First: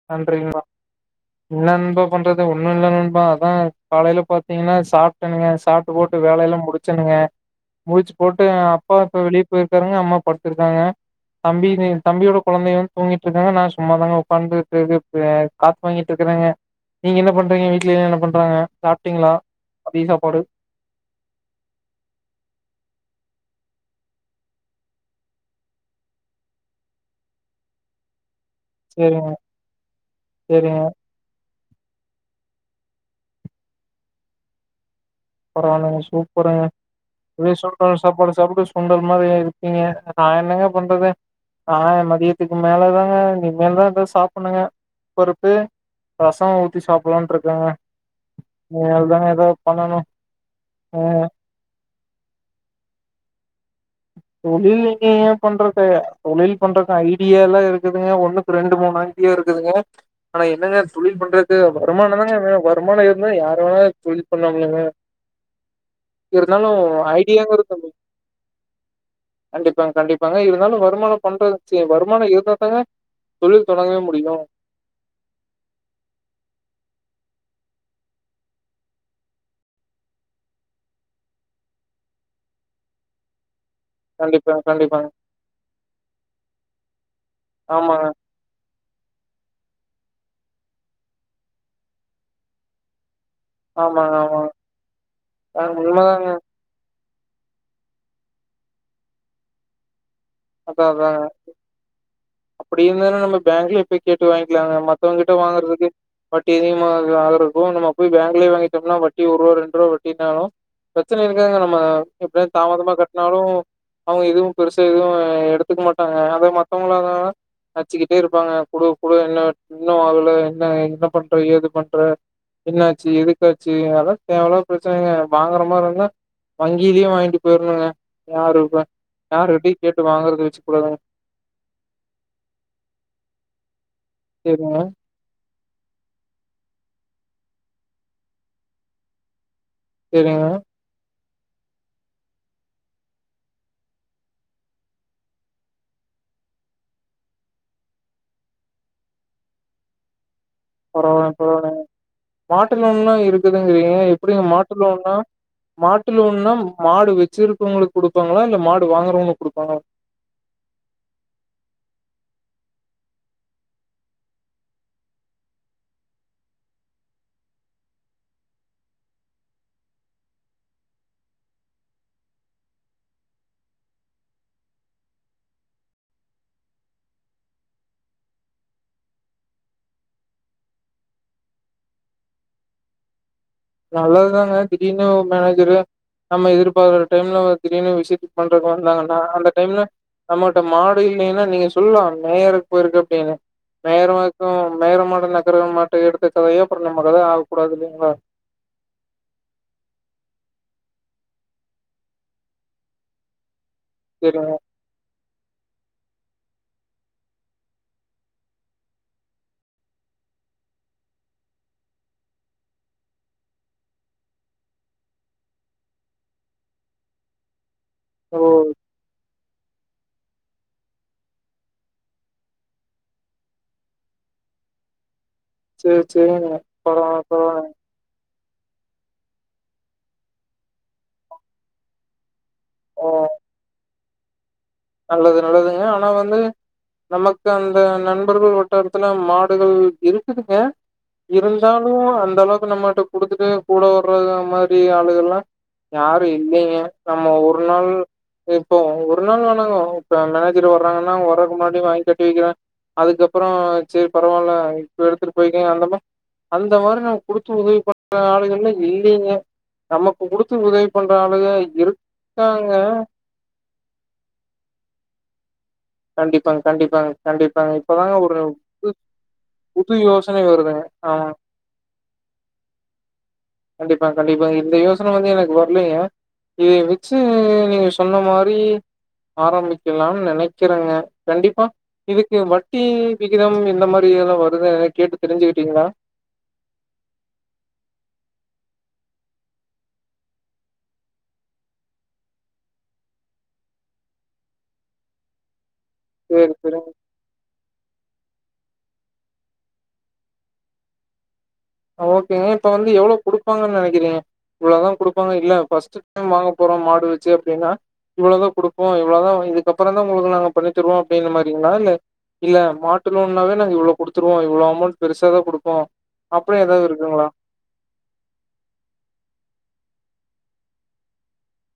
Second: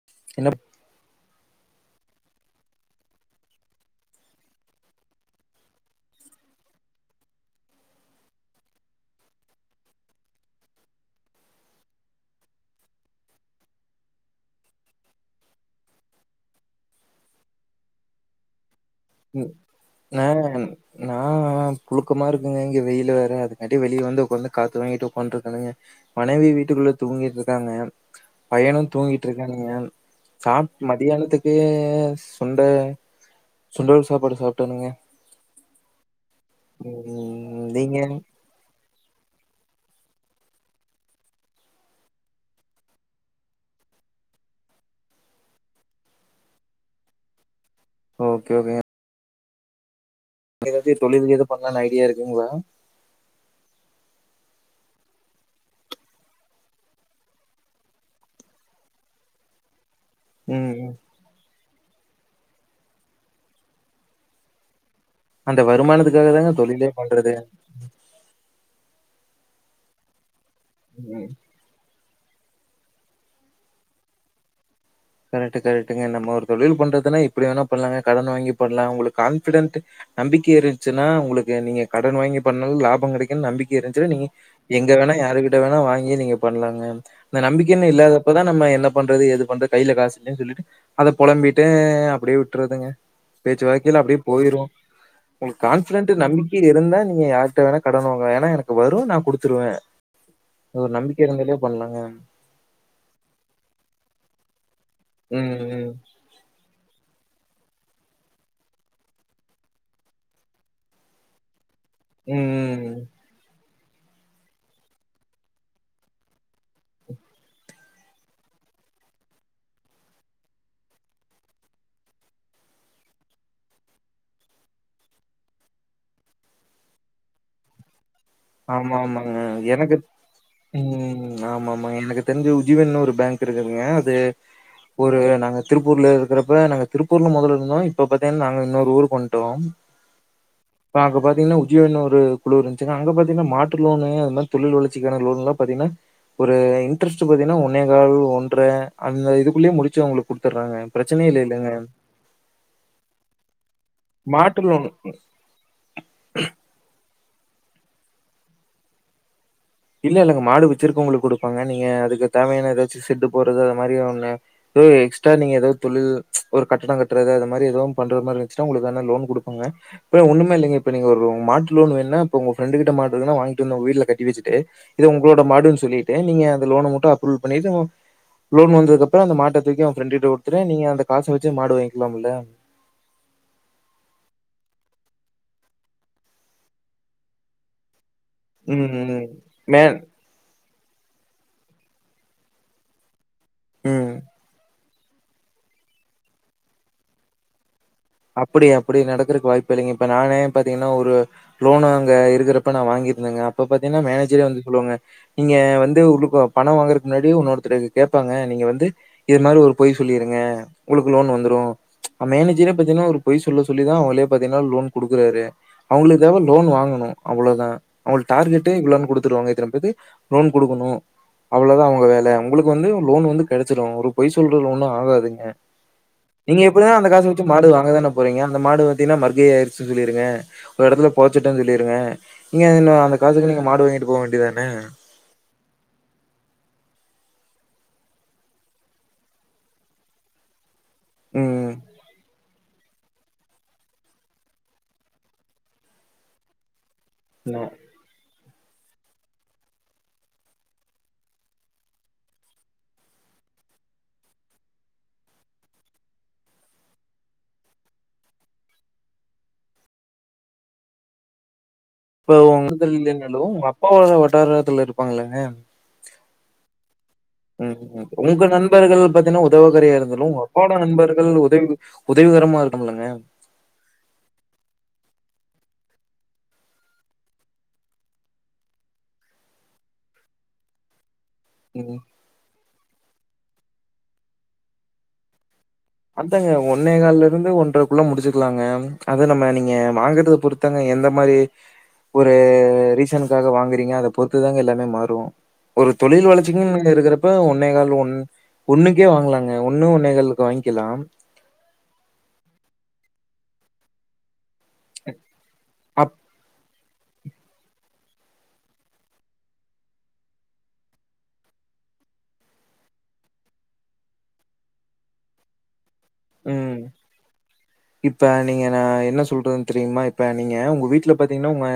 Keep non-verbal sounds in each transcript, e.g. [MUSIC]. [INAUDIBLE] என்ன நண்பா பண்றது ஒன்னு இல்ல நண்பா அதா காலைல பாத்தீங்கனா சாப்ட்டனுங்க சாப்ட்டு போட்டு வேலையெல்லா முடிச் ச்சனுங்க முடிச் போட்டு அப்பா இப்ப வெளியே போயிருக்காருங்க அம்மா படுத்திருக்காங்க தம்பிமே தம்பியோட கொழந்தைக வந்து தூங்கிட்ருக்காங்க நா சும்மாதாங்க உக்காந்து [UNINTELLIGIBLE] காத் வாங்கிட்ருக்கறங்க நீங்க என்ன பண்றீங்க வீட்லெல்லா என்ன பண்றாங்க சாப்ட்டிங்ளா மதிய ந சாப்பாடு நா ஆ புழுக்கமா இருக்குங்க இங்க வெயில வேற அதுக்காட்டி வெளியில வந்து உக்காந்து காத்து வாங்கிட் உக்காந்துருக்கனுங்க மனைவி வீட்டுக்குள்ள தூங்கிட்ருக்காங்க பையனு சேரிங்க தூங்கிட்ருக்கானுங்க சாப் சேரிங்க மதியானத்துக் க்கு சுண்ட சுண்டல் சாப்பாடு சாப்ட்டனுங்க பரவாலங்க சூப்பருங்க இதே ம் நீங்க சுண்டல் சாப்பாடு சாப்டு சுண்டல் மாரியே இருக்கீங்க நா என்னங்க பண்றது நா மதியத்துக்கு மேலதாங்க இனிமேல்தா எதோ சாப்புட்ணுங்க பருப்பு ரசோ ஊத்தி சாப்பட்லான்ட்ருக்கங்க ஓக்கே ஓகேங்க இனிமேதாங்க ஏதாவத் பண்ணணு எதாச்சியு ஆ தொழில் கீது பண்லான் ஐடியா இருக்குங்களா தொழில் எங்கேங்க பண்றது தொழில் பண்றதுக் ஐடியால்லா இருக்குதுங்க ஒன்னு ரெண்டு மூணு ஐடியா இருக்குதுங்க ஆனா ம் என்னங்க ம் தொழில் பண்றத் து வருமான தாங்க வேணு வருமான இருந்தா யார் வேணாலு தொழில் பண்லாமில்லங்க அந்த வருமானத்துக்காக தாங்க இருந்தாலு தொழிலே பண்றது ஐடியா [UNINTELLIGIBLE] கண்டிப்பாங்க கண்டிப்பாங்க இருந்தாலு ம் வருமானம் பண்றது வருமானம் இருந்தால் தாங்க தொழில் தொடங்கவே முடியு கரெக்ட்டு கரெக்ட்டுங்க நம்ம தொழில் பண்றதுன்னா எப்டி வேணா பண்லாங்க கடன் வாங்கி பண்லா உங்களுக்கு கான்ஃபிடெட் நம்பிக்க இருந்துச்சுன்னா உங்களுக்கு நீங்க கடன் வாங்கி பண்ணாலு லாப கெடைக்குன்னு நம்பிக் இருந்துச்சுனா நீங்க கண்டிப்பா எங்க கண்டிப்பாங்க வேணா யாருகிட்ட வேணா வாங்கி நீங்க பண்லாங்க அந்த நம்பிக்கைன்னு ஆமாங்க இல்லாத அப்பதா நம்ம என்ன பண்றது ஏது பண்றது கைய்ல காசு இல்லன்னு சொல்லிட்டு அத பொழம்பிட்டே அப்டியே விட்டறதுங்க பேச்சு வாக்கையில ஆமாங்க அப்டியே ஆமாங்க போயிரு அ உங்களுக்கு கான்பிடென்ட் உண்மதாங்க நம்பி இருந்தா நீங்க யாட்ட வேணா கடன் வாங்களா ஏன்னா எனக்கு வரு நா குடுத்துருவே ஒரு நம்பிக்க இருந்தாலயே பண்ணலாங்க அப்டி இருந்தா நம்ம பேங்க்லே போய் கேட்டு வாங்கிக்கலாங்க மத்தவங்க கிட்ட கேட்டு ம், வாங்கறதுக்கு ம். வட்டி அதிகமா ஆகருக்கு நம்ம போய் பேங்க்லயே வாங்கிட்டோம்னா வட்டி ஒர் ரூவா ரெண்டு ரூவா வட்டினாலு பிரச்சன இருக்காதுங்க நம்ம எப்டியா ம், தாமதமா ம். கட்டுனாலு அவங்க எதுவு பெருசா எதுவு எடுத்துக்க மாட்டாங்க அத மத்தவங்களா இருந்தாங்கன்னா நச்சுக்கிட்டே இருப்பாங்க குடு குடு என்ன இன்னு வர்ல என்ன என்ன பண்ற ஏது பண்ற என்னாச்சு எதுக்காச்சு அதெல்லா தேவ இல்லாத பிரச்சனைங்க வாங்குற மாரி இருந்தா வங்கியிலயு வாங்கிட்டு போயிருணுங்க யாரு ஆமா, ஆமாங்க. யாரு கிட்டயு கேட்டு வாங்கறது வெச்சுக்க கூடாதுங்க ஆமா ஆமா எனக்கு தெரிஞ்ச உஜிவன்னனு ஒரு பேங்க் இருக்குதுங்க அது சேரிங்க ஒரு நாங்க திருப்பூர்ல இருக்கிறப்ப நாங்க திருப்பூர்ல மொதல்ல இருந்தோ இப்ப பாத்தீங்கன்னா நாங்க இன்னொரு ஊருக்கு வண்ட்டோ சேரிங்க இப்ப அங்க பாத்தீங்கன்னா உஜ்ஜிவன்னு ஒரு குழு இருந்துச்சுங்க அங்க பாத் பாத்தீங்கன்னா மாட்டு லோனு அது மாரி தொழில் வளச்சிக்கான லோன்லல்ல பாத்தீங்கன்னா ஒரு இன்ட்ரெஸ்ட் பாத்தீங்கன்னா ஒன்னேகால் ஒன்ற அந்த இதுக்குள்ளயே முடிச்சு அவங்களுக்கு குடு பரவாயில்லிங் பரவாயில்லிங் மாட்டு லோன்லா இருக்குதுங்கிறீங்க எப்டிங்க மாட்டு லோன்னா மாட்டு லோன்னா மாடு வெச்சிருப்பவங்களுக்கு குடுப்பாங்களா இல்ல மாடு வாங்கறவங்களுக்கு குடுப்பாங்களா இல்ல இல்லங்க மாடு வெச்சிருக்கவங்களுக்கு குடுப்பாங்க நீங்க அதுக்கு தேவையான ஏதாச்சு செட்டு போட்து அது மாரி ஒண்ணு ஏதோ எஸ்ட்ரா நீங்க ஏதோ தொழில் ஒரு கட்டடோ கட்றது அது மாரி ஏதவு பண்ற மாரி இருந்துச்சுா உங்களுக்கு லோன் குடுப்பாங்க இப்ப ஒண்ணுமே இல்லங்க இப்ப நீங்க ஒரு மாட்டு லோன் வேணுன்னா இப்ப உங்க ஃபிரெண்டு கிட்ட மாடு இருங்குன்னா வாங்கிட்டு வந்து உங்க வீட்ல கட்டி வெச்சுட்டு இது உங்களோட மாடுன்னு சொல்லிட்டு நீங்க அந்த லோன மட்டு அப்ரூவல் பண்ணிட்டு லோன் வந்ததுக்கு அப்ற அந்த மாட்ட தூக்கு அவ ஃப்ரெண்டு கிட்ட குடுத்துடு நீங்க அந்த காச வெச்சு மாடு வாங்கிக்கலாம்ல நல்லதுதாங்க திடீர்னு மேனேஜரு நம்ம எதிர்பாரற டைம்ல திடீர்னு விசிட் பண்றக்கு ம் வந்தாங்கன்னா ம். அந்த டைம்ல மே நம்மிட்ட மாடு இல்லின்னா நீங்க சொல்லலா மேயருக்கு போயிருக்கு அப்டின்னு மேயர ம். வரைக்கு மேயர மாட்ட நக்கர மாட்ட எடுத்த கதையா அப்றோ நம்ம கத ஆகக்கூடாது இல்லிங்களா அப்டி அப்டி நடக்கதுக்கு வாய்ப்பே இல்லிங்க இப்ப நானே பாத்தீங்கன்னா ஒரு லோனு அங்க இருக்கிறப்ப நா வாங்கியிருந்தேங்க அப்ப பாத்தீங்கன்னா மேனேஜரே சரிங்க. வந்து சொல்லுவாங்க நீங்க வந்து உங்களுக்கு பணம் வாங்குறதுக்கு முன்னாடி ஒன்னொருத்தருக்கு கேப்பாங்க நீங்க வந்து இது மாரி ஒரு பொய் சொல்லிருங்க உங்களுக்கு லோன் வந்துரு மேனேஜரே பாத்தீன்னா ஒரு பொய் சொல்லிதா அவங்களே பாத்தீங்கன்னா லோன் குடுக்கறாரு அவங்களுக்கு தேவ லோன் வாங்கணு அவ்ளோதா அவங்களுக்கு ஓ! டார்கெட்டே இவ்ளோனு குடுத்துடுவாங்க இத்தன பேர் லோன் குடுக்கணு அவ்ளோதா அவங்க வேல உங்களுக்கு வந்து லோன் வந்து கெடச்சிரு ஒரு பொய் சொல்றதுல ஒன்னு ஆகாதுங்க சேர் சேரிங் பரவாயில்ல பரவாயில்ல ங்க தானே போறீங்க அந்த மாடு பாத்தீங்கன்னா மர்கயா ஆயிச்சுன்னு சொல்லிருங்க ஒரு எடத்துல போதச்சுட்டேன்னு சொல்லிருங்க நீங்க அதூ இன்னூ ஓ! அந்த காசுக்கு நீங்க மாடு வாங்கிட்டு போவ் வேண்டியத்தானே நல்லது நல்லதுங்க ஆனா வந்து நமக்கு அந்த நண்பர்கள் வட்டாரத்துல மாடுகள் இருக்குதுங்க ம் இருந்தாலூ அந்த அளவுக்கு நம்மிட்ட குடுத்துட்டு கூட வறது அந்மாரி ஆளுகள்ல்லா யாரூ இல்லிங்க நம்ம ந ஒரு நாள் இப்போ ஒரு நாள் வேணாங்க இப்ப மேனேஜர் வர்றாங்கன்னா வரக்கு முன்னாடி வாங்கி கட்டி வைக்கிறே அதுக்கப்புறம் சரி பரவாயில்ல இப்ப எடுத்துட்டு போயக்கங்க அந்தமா அந்தமாரி நமக் குடுத்து உதவி பன்ற ஆளுகள்லா இல்லிங்க நமக்கு குடுத்து உதவி பண்ற ‌ஆளுக இருக் இப்ப உங்க இதுல ‌இல்லனாலூ உங்க அப்பாவோட வட்டாரத்துல இருப்பாங்க ‌இல்லங்க கண்டிப்பாங் கண்டிப்பாங் ம் ம் உங்க நண்பர்கள் பாத்தீங்ன்னா உதவாகறையா புது இருந்தாலூ உங்க யோசனை அப்போட வருதுங்க ஆமா நண்பர்கள் உதவி உதவிகரமா இருக்கூ இல்லங்க கண்டிப்பா கண்டிப்பாங்க இந்த யோசனை வந்து எனக்கு வர்லீங்க இதை வெச்சு நீங்க சொன்ன மாறி ஆரம்பிக்கலாம்னு நெனைக்கிறேங்க கண்டிப்பா ம் இதுக்கு வட்டி விகிதம் இந்த மாறி எல்லா வருத ‌எதனா கேட்டு தெரிஞ்சுக்கிட்டீங்களா அத்தாங்க ஒன்னே கால்ல இருந்து ஒன்றைக்குள்ள முடிச்சுக்குலாங்க அத நம்ம நீங்க வாங்கறத பொறுத் த்தாங்க எந்த மாறி ஒரு ரீசனுக்காக வாங்குறீங்க அத பொறுத்து தாங்க எல்லாமே மாறூ ஒரு தொழில் சரி, வளர்ச்சிக்கு சரிங்க. இன்னக்கி இருக்கிறத் இப்ப ஒன்னே கால் ஒன் ஒன்னுக்கே வாங்கலாங்க ஒண்ணு ஒன்னே காலுக்கு வாங்கிக்கலா ஆ ஓகேங்க இப்ப வந்து எவ்ளோ குடுப்பாங்கன்னு நெனைக்கிறீங்க இவ்ளதா கொடுப்பாங்க இல்ல பஸ்ட் அப் டைம் வாங்க போறோ மாடு வித் ச்சு அப்டின்னா இவ்ளோ தா குடுப்போ இ்வளதா இதுக்கப்பறோ தா உங்களுக்கு நாங்க பண்ணி தருவோ அப்டின்னு மாறிங்களா இல்ல இல்ல மாட்டு லோன்னாவே நாங்க இவ்ளோ குடுத்துருவோ இவ்ளோ அமௌண்ட் பெருசா தா குடுப்போ அப்டியூ ம். ஏதாவது இருக்குங்லா இப்ப நீங்க நா என்ன சொல்றதுன்னு தெரியுமா இப்ப நீங்க உங்க வீட்ல பாத்தீங்ன்னா உங்க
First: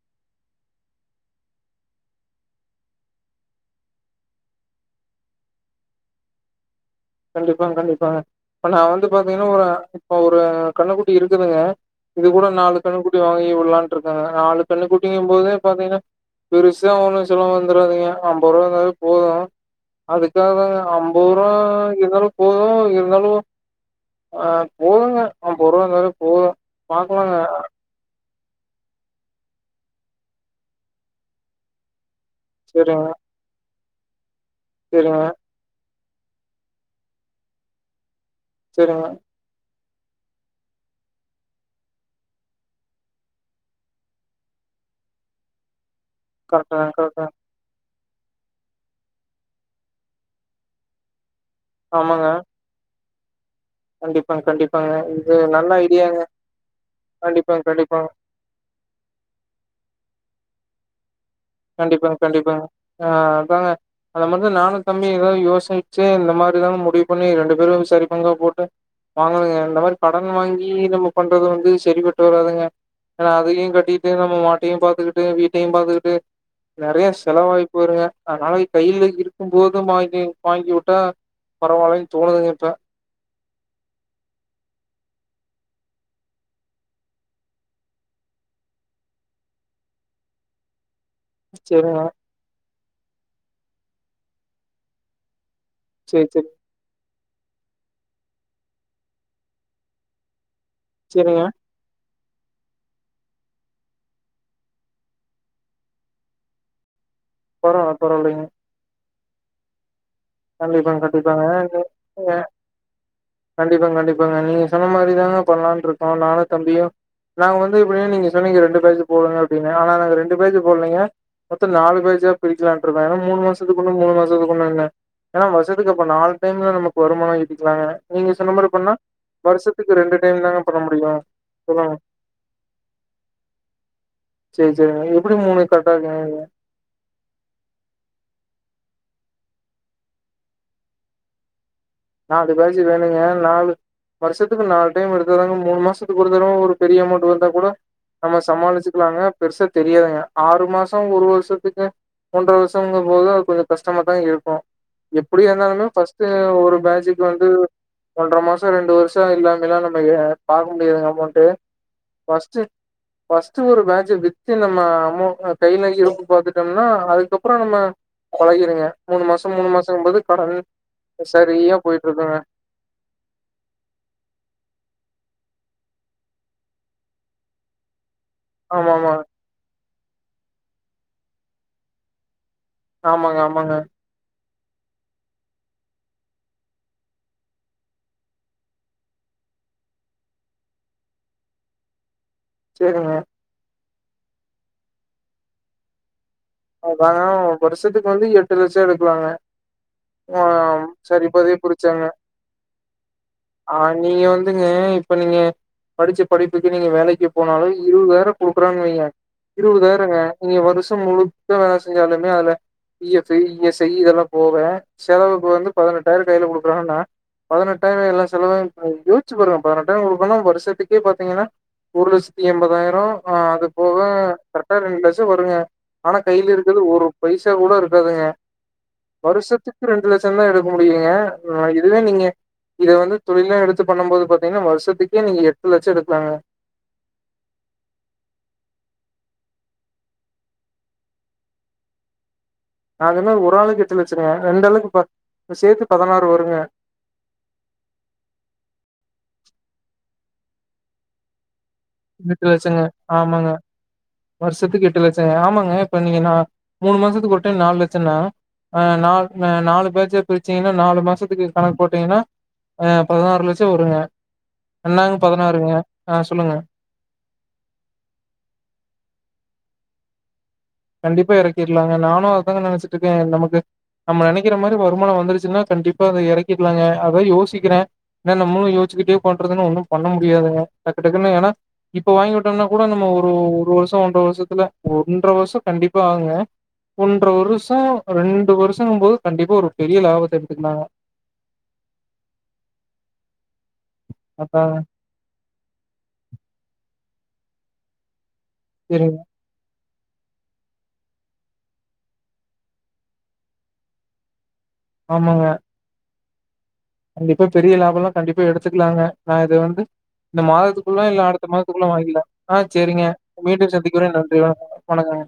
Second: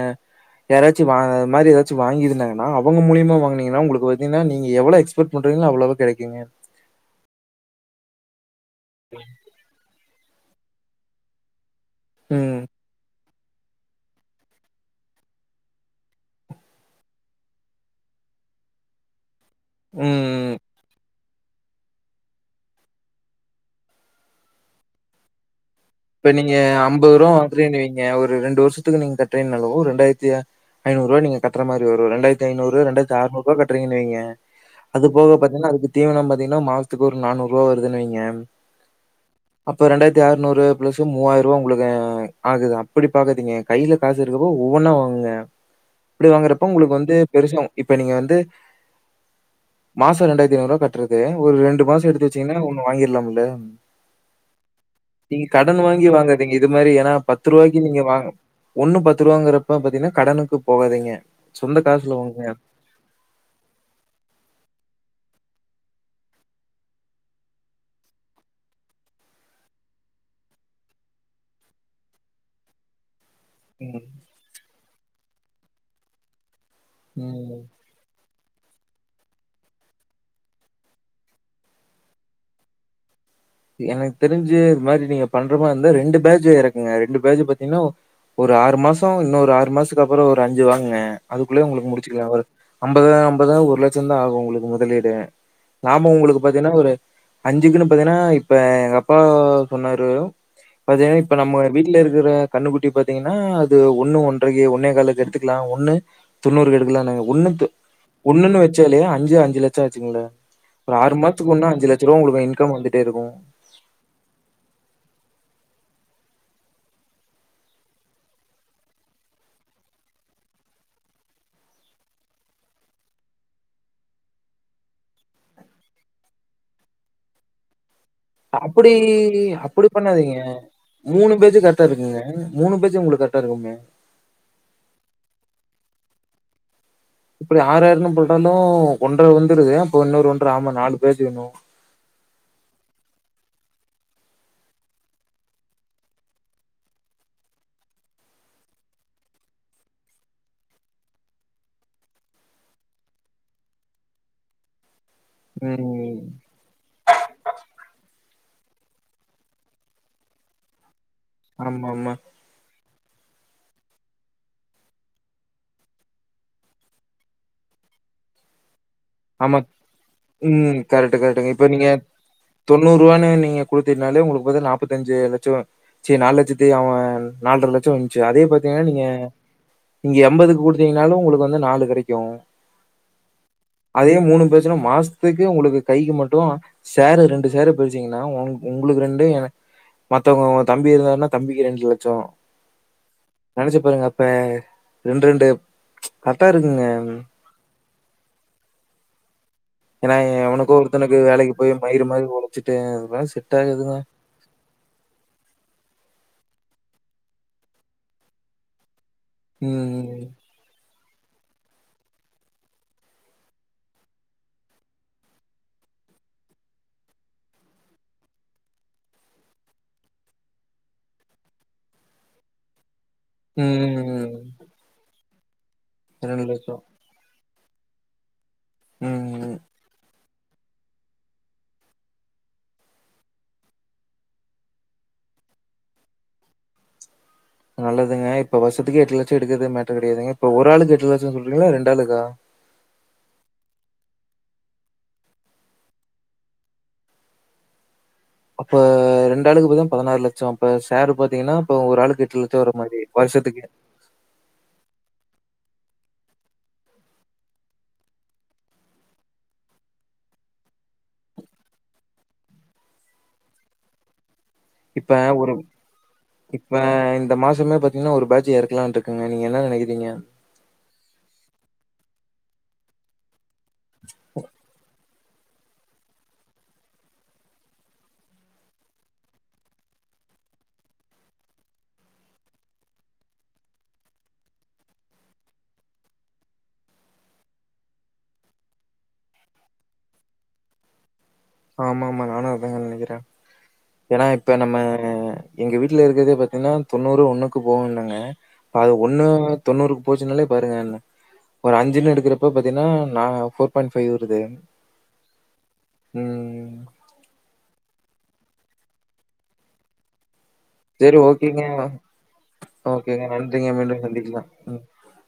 யாராச்சூ வாங்க இது மாறி ஏதாச்சூ வாங்கிருந்தாங்னா அவங்க மூலியமா வாங்கினீங்ன்னா உங்களுக்கு பாத்தீங்ன்னா நீங்க எவ்ளோ எக்ஸ்‌ பட் பண்றீங்ளோ அவ்ளவோ கிடைக்குங்க கண்டிப்பாங் கண்டிப்பாங்க இப்ப நா வந்து பாத்தீங்ன்னா ஒரு இப்ப ஒரு கண்ணுக்குட்டி இருக்குதுங்க இது கூட ம். நாலு கன்னுகுட்டி வாங்கி விடலான்ட் இருக்கோங்க நாலு கன்னுக் குட்டிங்க ம்போதே பாத்தீங்ன்னா பெருசா ஒன்னூ செலவு வந்துடாதுங்க அம்பதுரூவா இருந்தாலே போதும் ம். அதுக்காங்க அம்பது ரூபாய் இருந்தாலூ போதூ இருந்தாலூ ஆ போதுங்க அம்பது ரூபா இருந்தாலே இப்ப நீங்க போதும். ஆம்பது ரூபா பாக்கலாங்க. வாங்குறோன் வையூங்க ஒரு ரெண்டு வருஷத்துக்கு நீங்க கட்றேன்னாலூ ரெண்டாயிரத்தி ஐந்நூறு ரூபா நீங்க கட்ற மாறி வரூ ரெண்டாயிரத் த்தி ஐநூறு சரிங்க, ரெண்டாயித்து ஆற்நூறுபா கட்டறீங்கன்னு வைங்க அது சரிங்க, போக பாத்தீங்ன்னா அதுக்கு தீவனம் பாத்தீங்கன்னா மாசத்துக்கு ஒரு நானூறு ரூபா வருதுன்னு வைங்க செரிங்க அப்ப ரெண்டாயிரத்தி ஆற்நூறுப் பிளஸ் மூவாயிரம் ரூபா உங்களுக்கு ஆகுது அப்படி பாக்காதீங்க கையில காசு இருக்கறப்போ ஒவ்வொன்னா வாங்குங்க இப்டி வாங்குறப்ப கரெக்ட்டுங்க, உங்களுக்கு வந்து கரெக்ட்டுங்க. பெருசா இப்ப நீங்க வந்து மாசொ ரெண்டாயிரத்தி ஐநூறு ரூபா கட்டுறது ஒரு ரெண் ரெண்டு மாசோ எடுத்து வச்சீங்ன்னா ஒண்ணு வாங்கிர்லாம்ல கண்டிப் பா கண்டிப்பாங்க இது நல்ல கடன் வாங்கி ஐடியாங்க. வாங்காதீங்க இது மாறி ஏனா பத்து கண்டிப்பாங்க, ரூபாய்க்கு நீங்க கண்டிப்பாங்க. வாங்க ஒண்ணு பத்து ரூபாங்கறப்ப பாத்தீங்கன்னா கடனுக்கு போகாதீங்க சொந்த கண்டிப்பாங்க காசுல வாங்குங்க கண்டிப்பாங்க. ஆ அதா அந்த மாதிரிதா நானு தம்பி எதாவுது யோசிச்சு இந்த மாரி தா முடிவு பண்ணி ரெண்டு பேரு சரி பங்கா போட்டு வாங்கணுங்க இந்த மாறி கடன் வாங்கி நம்ம பண்றது வந்து செரிபட்டு வராதுங்க ஏனா அதையு ம். கட்டிட்டு நம்ம மாட்டையு பாத்துக்கிட்டு வீட்டையு பாத்துக்கிட்டு நெறைய ம். செலவாய் போய்ருங்க அதனால கையில இருக்கும்போது வாங்கி வாங்கி வுட்டா பரவாயில்ல தோணுதுங்க இப்ப எனக்கு தெரிஞ்சு இது மாறி நீங்க பண்றமா இருந்தா ரெண்டு பேஜ் எறக்குங்க ரெண்டு பேஜ் பாத்தீங்ன்னா ஒரு ஆறு மாசோ இன்னு ஒரு ஆறு மாசதுக்கு அப்றோ ஒரு அஞ்சு வாங்குங்க அதுக்குள்ளயே உங்களுக்கு சரிங்க. முடிச்சுக்குலா ஒரு அம்பது அம்பதுதா ஒரு லட்சோ தா ஆகு உங்களுக்கு முதலீடு நாம சரி, உங்களுக்கு சரி. பாத்தீன்னா ஒரு அஞ்சுக்குன்னு பாத்தீன்னா இப்ப எங்க அப்பா சொன்னாரு பாத்தீன்னா இப்ப சரிங்க. நம்ம வீட்ல இருக்கிற கண்ணு குட்டி பாத்தீங்ன்னா அது ஒன்னு ஒன்றைக்கு ஒன்னே காலுக்கு எடுத்துக்குலாம ஒன்னு தொண்ணூறுக்கு எடுக்குலான் ஒண்ணுக் பரவால்ல பரவால்லைங்க. ஒண்ணுன்னு வச்சாலயே அஞ்சு அஞ்சு லட்சோ ஆச்சுங்கள ஒரு கண்டிப்பாங்க ஆறு மாத்துக்கு ஒன்னா அஞ்சு லட்சரூபா உங்களுக்கு இன்கம் வந்துட்டே இருக்கு கண்டிபாங்க கண்டிபாங்க நீங்க சொன்ன மாரி தாங்க பண்லானுருக்கோ நானு தம்பியு நாங்க வந்து இப்டின்னு நீங்க சொன்னீங்க ரெண்டு பேஜ் போடுங்க அப்டின்னு ஆனா நாங்க ரெண்டு பேஜ் போடலீங்க மொத்த நாலு பேஜ்ஜா பிரிக்கலானுருக்கோ ஏனா மூணு மாசத்துக்கு ஒன்னு மூணு மாசத்துக்கு ஒன்னுன்னு ஏனா வருசத்துக்கு அப்ப நாலு டைம்ல நமக்கு வருமான ஈட்டுக்குளாங்க அப்டி அப்டி பண்ணாதீங்க டைம் தாங்க பண்ண முடியும். மூணு பேஜூ கரெக்டா சொல்லுங்க. இருக்குங்க மூணு பேஜு உங்களுக்கு கரெக்டா இருக்குங்க சேர் சேரிங்க எப்டி மூணு கரெக் டா இருக்குங்கிறீங்க இப்டி ஆறு ஆறுனு போட்டாலு ஒன்ற வந்துடுது அப்ப இன்னொரு ஒன்ற ஆமா நாலு பேஜு வேணு நாலு பேஜூ வேணுங்க நாலு வருஷோத்துக்கு நாலு டைம் எடுத்தாதாங்க மூணு மாசத்துக்கு ஒரு தடவ ஒரு பெரிய அமௌண்ட் வந்தா கூட நம்ம சமாளிச்சுக்கலாங்க பெருசா தெரியாதுங்க ஆறு மாசோ ஒரு வருஷத்துக்கு ஒன்ற வருஷோம்ங்க போது அது கொஞ்சோ கஷ்டமா தா இருக்கு எப்டி இருந்தாலுமே ம் ஃபர்ஸ்ட் ஒரு பேஜூக்கு வந்து ஒன்ற மாசோ ரெண்டு வருஷோ இல்லாமில்லா நம்ம பாக்க முடியாதுங்க அமௌண் ட்டு ஆமாமா ஆமா ஃபர்ஸ்டு ஃபர்ஸ்டு ஒரு பேஜூ வித்து நம்ம அமௌ கையில இருப்பு பாத்துட்டோம்னா அதுக்கப்றோ நம்ம கொழகிடுங்க மூணு மாசோ ஆமா. மூணு மாசோங்கு போது கடன் சரியா போயிட்டு இருக்குங்க தொண்ணூறு ரூவான்னு நீங்க குடுத்தீனாலே உங்களுக்கு பாத்தீன்னா நாப்பத்தஞ்சு லட்சோ செரி நாலுலட்சத்தி அவன் நால்ர லட்சம் வஞ்ச்சு அதே பாத் தீங்கன்ன ஆமா நீங்க ஆமா நீங்க எம்பதுக்கு குடுத்தீங்கனாலு உங்களுக்கு வந்து நாலு கெடைக்கு ஆமாங்க ஆமாங்க அதே மூணு போய்ச்னா மாசத்துக்கு உங்களுக்கு கைக்கு மட்டு ஷேரு ரெண்டு ஷேரூ பிருஙச்சீங்கன்னா உ உங்களுக்கு ரெண்டு எனக்கு மத்தவங்கங்க தம்பி இருந்தாருன்னா தம்பிக்கு ரெண்டு லட்சோ சேரிங்க நெனைச்சு பாருங்க அப்ப ரெண்டு ரெண்டு கரெக்டா இருக்குங் அ பாத்னா வருஷோத்துக்கு வந்து எட்டு லட்சோ எடுக்குளாங்க ஏன்னா ஆ எவனுக்கோ ஒருத்தனுக்கு சேரி வேலைக்கு இப்போதைக்கு போய் பிரிச்சாங்க மயிரு மாரி ஒழச்சுட்டு அதெல்லா செட் ஆ ஆகாதுங்க. நீங்க வந்துங்க இப்ப நீங்க படிச்ச படிப்புக்கு நீங்க வேலைக்கு போனாலு இருவதாயிரம் குடுக்குறான்னு வைங்க இருவதாயிரங்க ம். நீங்க வருஷம் முழுக்க வேல செஞ்சாலுமே அதுல P F E S I இதெல்லா போவ செலவு வந்து பதினெட்டாயிரோ கையில குடுக்கறாங்கன்னா பதினெட்டாயிரம் எல்லா செலவையு இப்ப யோசிச்சு பாருங்க பதினெட்டாயிரம் உங்களுகுன்னா வருஷத்துக்கே பாத்தீங்கன்னா ஒரு லட்சத்தி எம்பதாயிரோ ஆ அது போக ம். கரெக்டா ரெண்டு லட்சம் வருங்க ஆனா கைல இருக்கறது ஒரு பைசா கூட இருக்காதுங்க ம். வருஷத்துக்கு ரெண்டு லட் சந்தா இருக்க முடியுங்க நாளக்கி இதுவே நீங்க இத வந்து தொழிலா எடுத்து பண்ணம் போது பாத்தீங்கன்னா வருஷத்துக்கே நீங்க எட்டு லட்ச எடுக்கலாங்க நல்லதுங்க இப்ப வருசத்துக்கு எட்டு லட்சம் எடுக்கறது மேட்டரு கிடையாதுங்க இப்ப ஒரு ஆளுக்கு எட்டு லட்சம் சொல்றீங்களா ரெண்டு ஆளுக்கா நா சொன்னது ஒரு ஆளுக்கு எட்டு லட்சங்க ரெண்டு ஆளுக்கு பத் சேத்து பதனாறு வருங்க அப்ப ரெண்டு ஆளுக்கு பாதீனா பதினாறு லட்சம் அப்ப ஷேரு பாத்தீங்கன்னா இப்போ ஒரு ஆளுக்கு எட்டு லட்ச வர லட்சங்க மாரி ஆமாங்க வருஷத்துக்கே வருஷத்துக்கு எட்டு லட்சங்க ஆமாங்க இப்ப நீங்க நா மூணு மாசத்துக்கு ஒரு டைம் நாலு லட்சம்னா அ நால் அ நாலு பேஜா பிரிச்சீங்கன்னா நாலு மாசத்துக்கு கணக்கு போட்டீங்ன்னா அ பதினாறு லட்சம் வருங்க இப்ப என்னாங்க ஒரு பதினாறுங்க ஆ சொல்லுங்க இப் ப இந்த மாசமே பாத்தீங்கன்னா ஒரு பேட்ச் ஏறக்கலான்னு இருக்கங்க நீங்க என்ன நெனைக்கறீங்க கண்டிப்பா இறக்கிட்லாங்க நானு அததாங்க நினைச்சிட்டு இருக்கே நமக்கு நம்ம நெனைக்கிற மாறி வருமானம் வந்துருச்சுன்னா கண்டிப்பா அதை இறக்கிட்லாங்க அத்தா யோசிக்கிறே என்ன நம்மளும் யோசச்சிக்கிட்டே உக்காண்டு இருந்தம்ன்னா ஒன்னும் பண்ண முடியாதுங்க டக்கு டக்குன்னு ஏன்னா இப்ப வாங்கி விட்டம்னா கூட நம்ம ஒரு ஒரு வருஷம் ஒன்ரை வருஷத்துல ஒன்ரை வருஷம் கண்டிப்பா ஆகுங்க ஒன்ரை வருஷம் ரெண்டு வருஷங்கபோது கண்டிப்பா ஒரு பெரிய லாபத்தை எடுத்துக்களாங்க ஆமா ஆமாங்க நானு அத்தாங்க நெனைக்கிறே ஏன்னா இப்ப அதாங்க. நம்ம எங்க வீட்ல இருக்கறதே பாத்தீங்கன்னா தொண்ணூறு ஒண்ணுக்கு போகுல்லங்க அது சரிங்க. ஒண்ணா வளத் தொண்ணூறுக்கு போச்சுன்னாலே பாருங்க என்ன ஒரு அஞ்சுன்னு எடுக்கிறப்ப பாத்தீங்கன்னா நா ஃபோர் பாயிண்ட் ஃபைவ் வருது ஆமாங்க ம் ம் கண்டிப்பா பெரிய லாபோ எல்லா கண்டிப்பா எடுத்துக்கலாங்க நா இது வந்து இந்த மாதத் துகுள்ள சரி, இல்ல அடுத்த ஓகேங்க. மாசத்துக்குள்ள வாங்கிட்லாம் ஆ சேரிங்க ஓகேங்க. நன்றிங்க. மீண்டும் சந்திக்கிறே நன்றி சந்திக்கலாம். ம். வணக்கங்க வணக்கங்க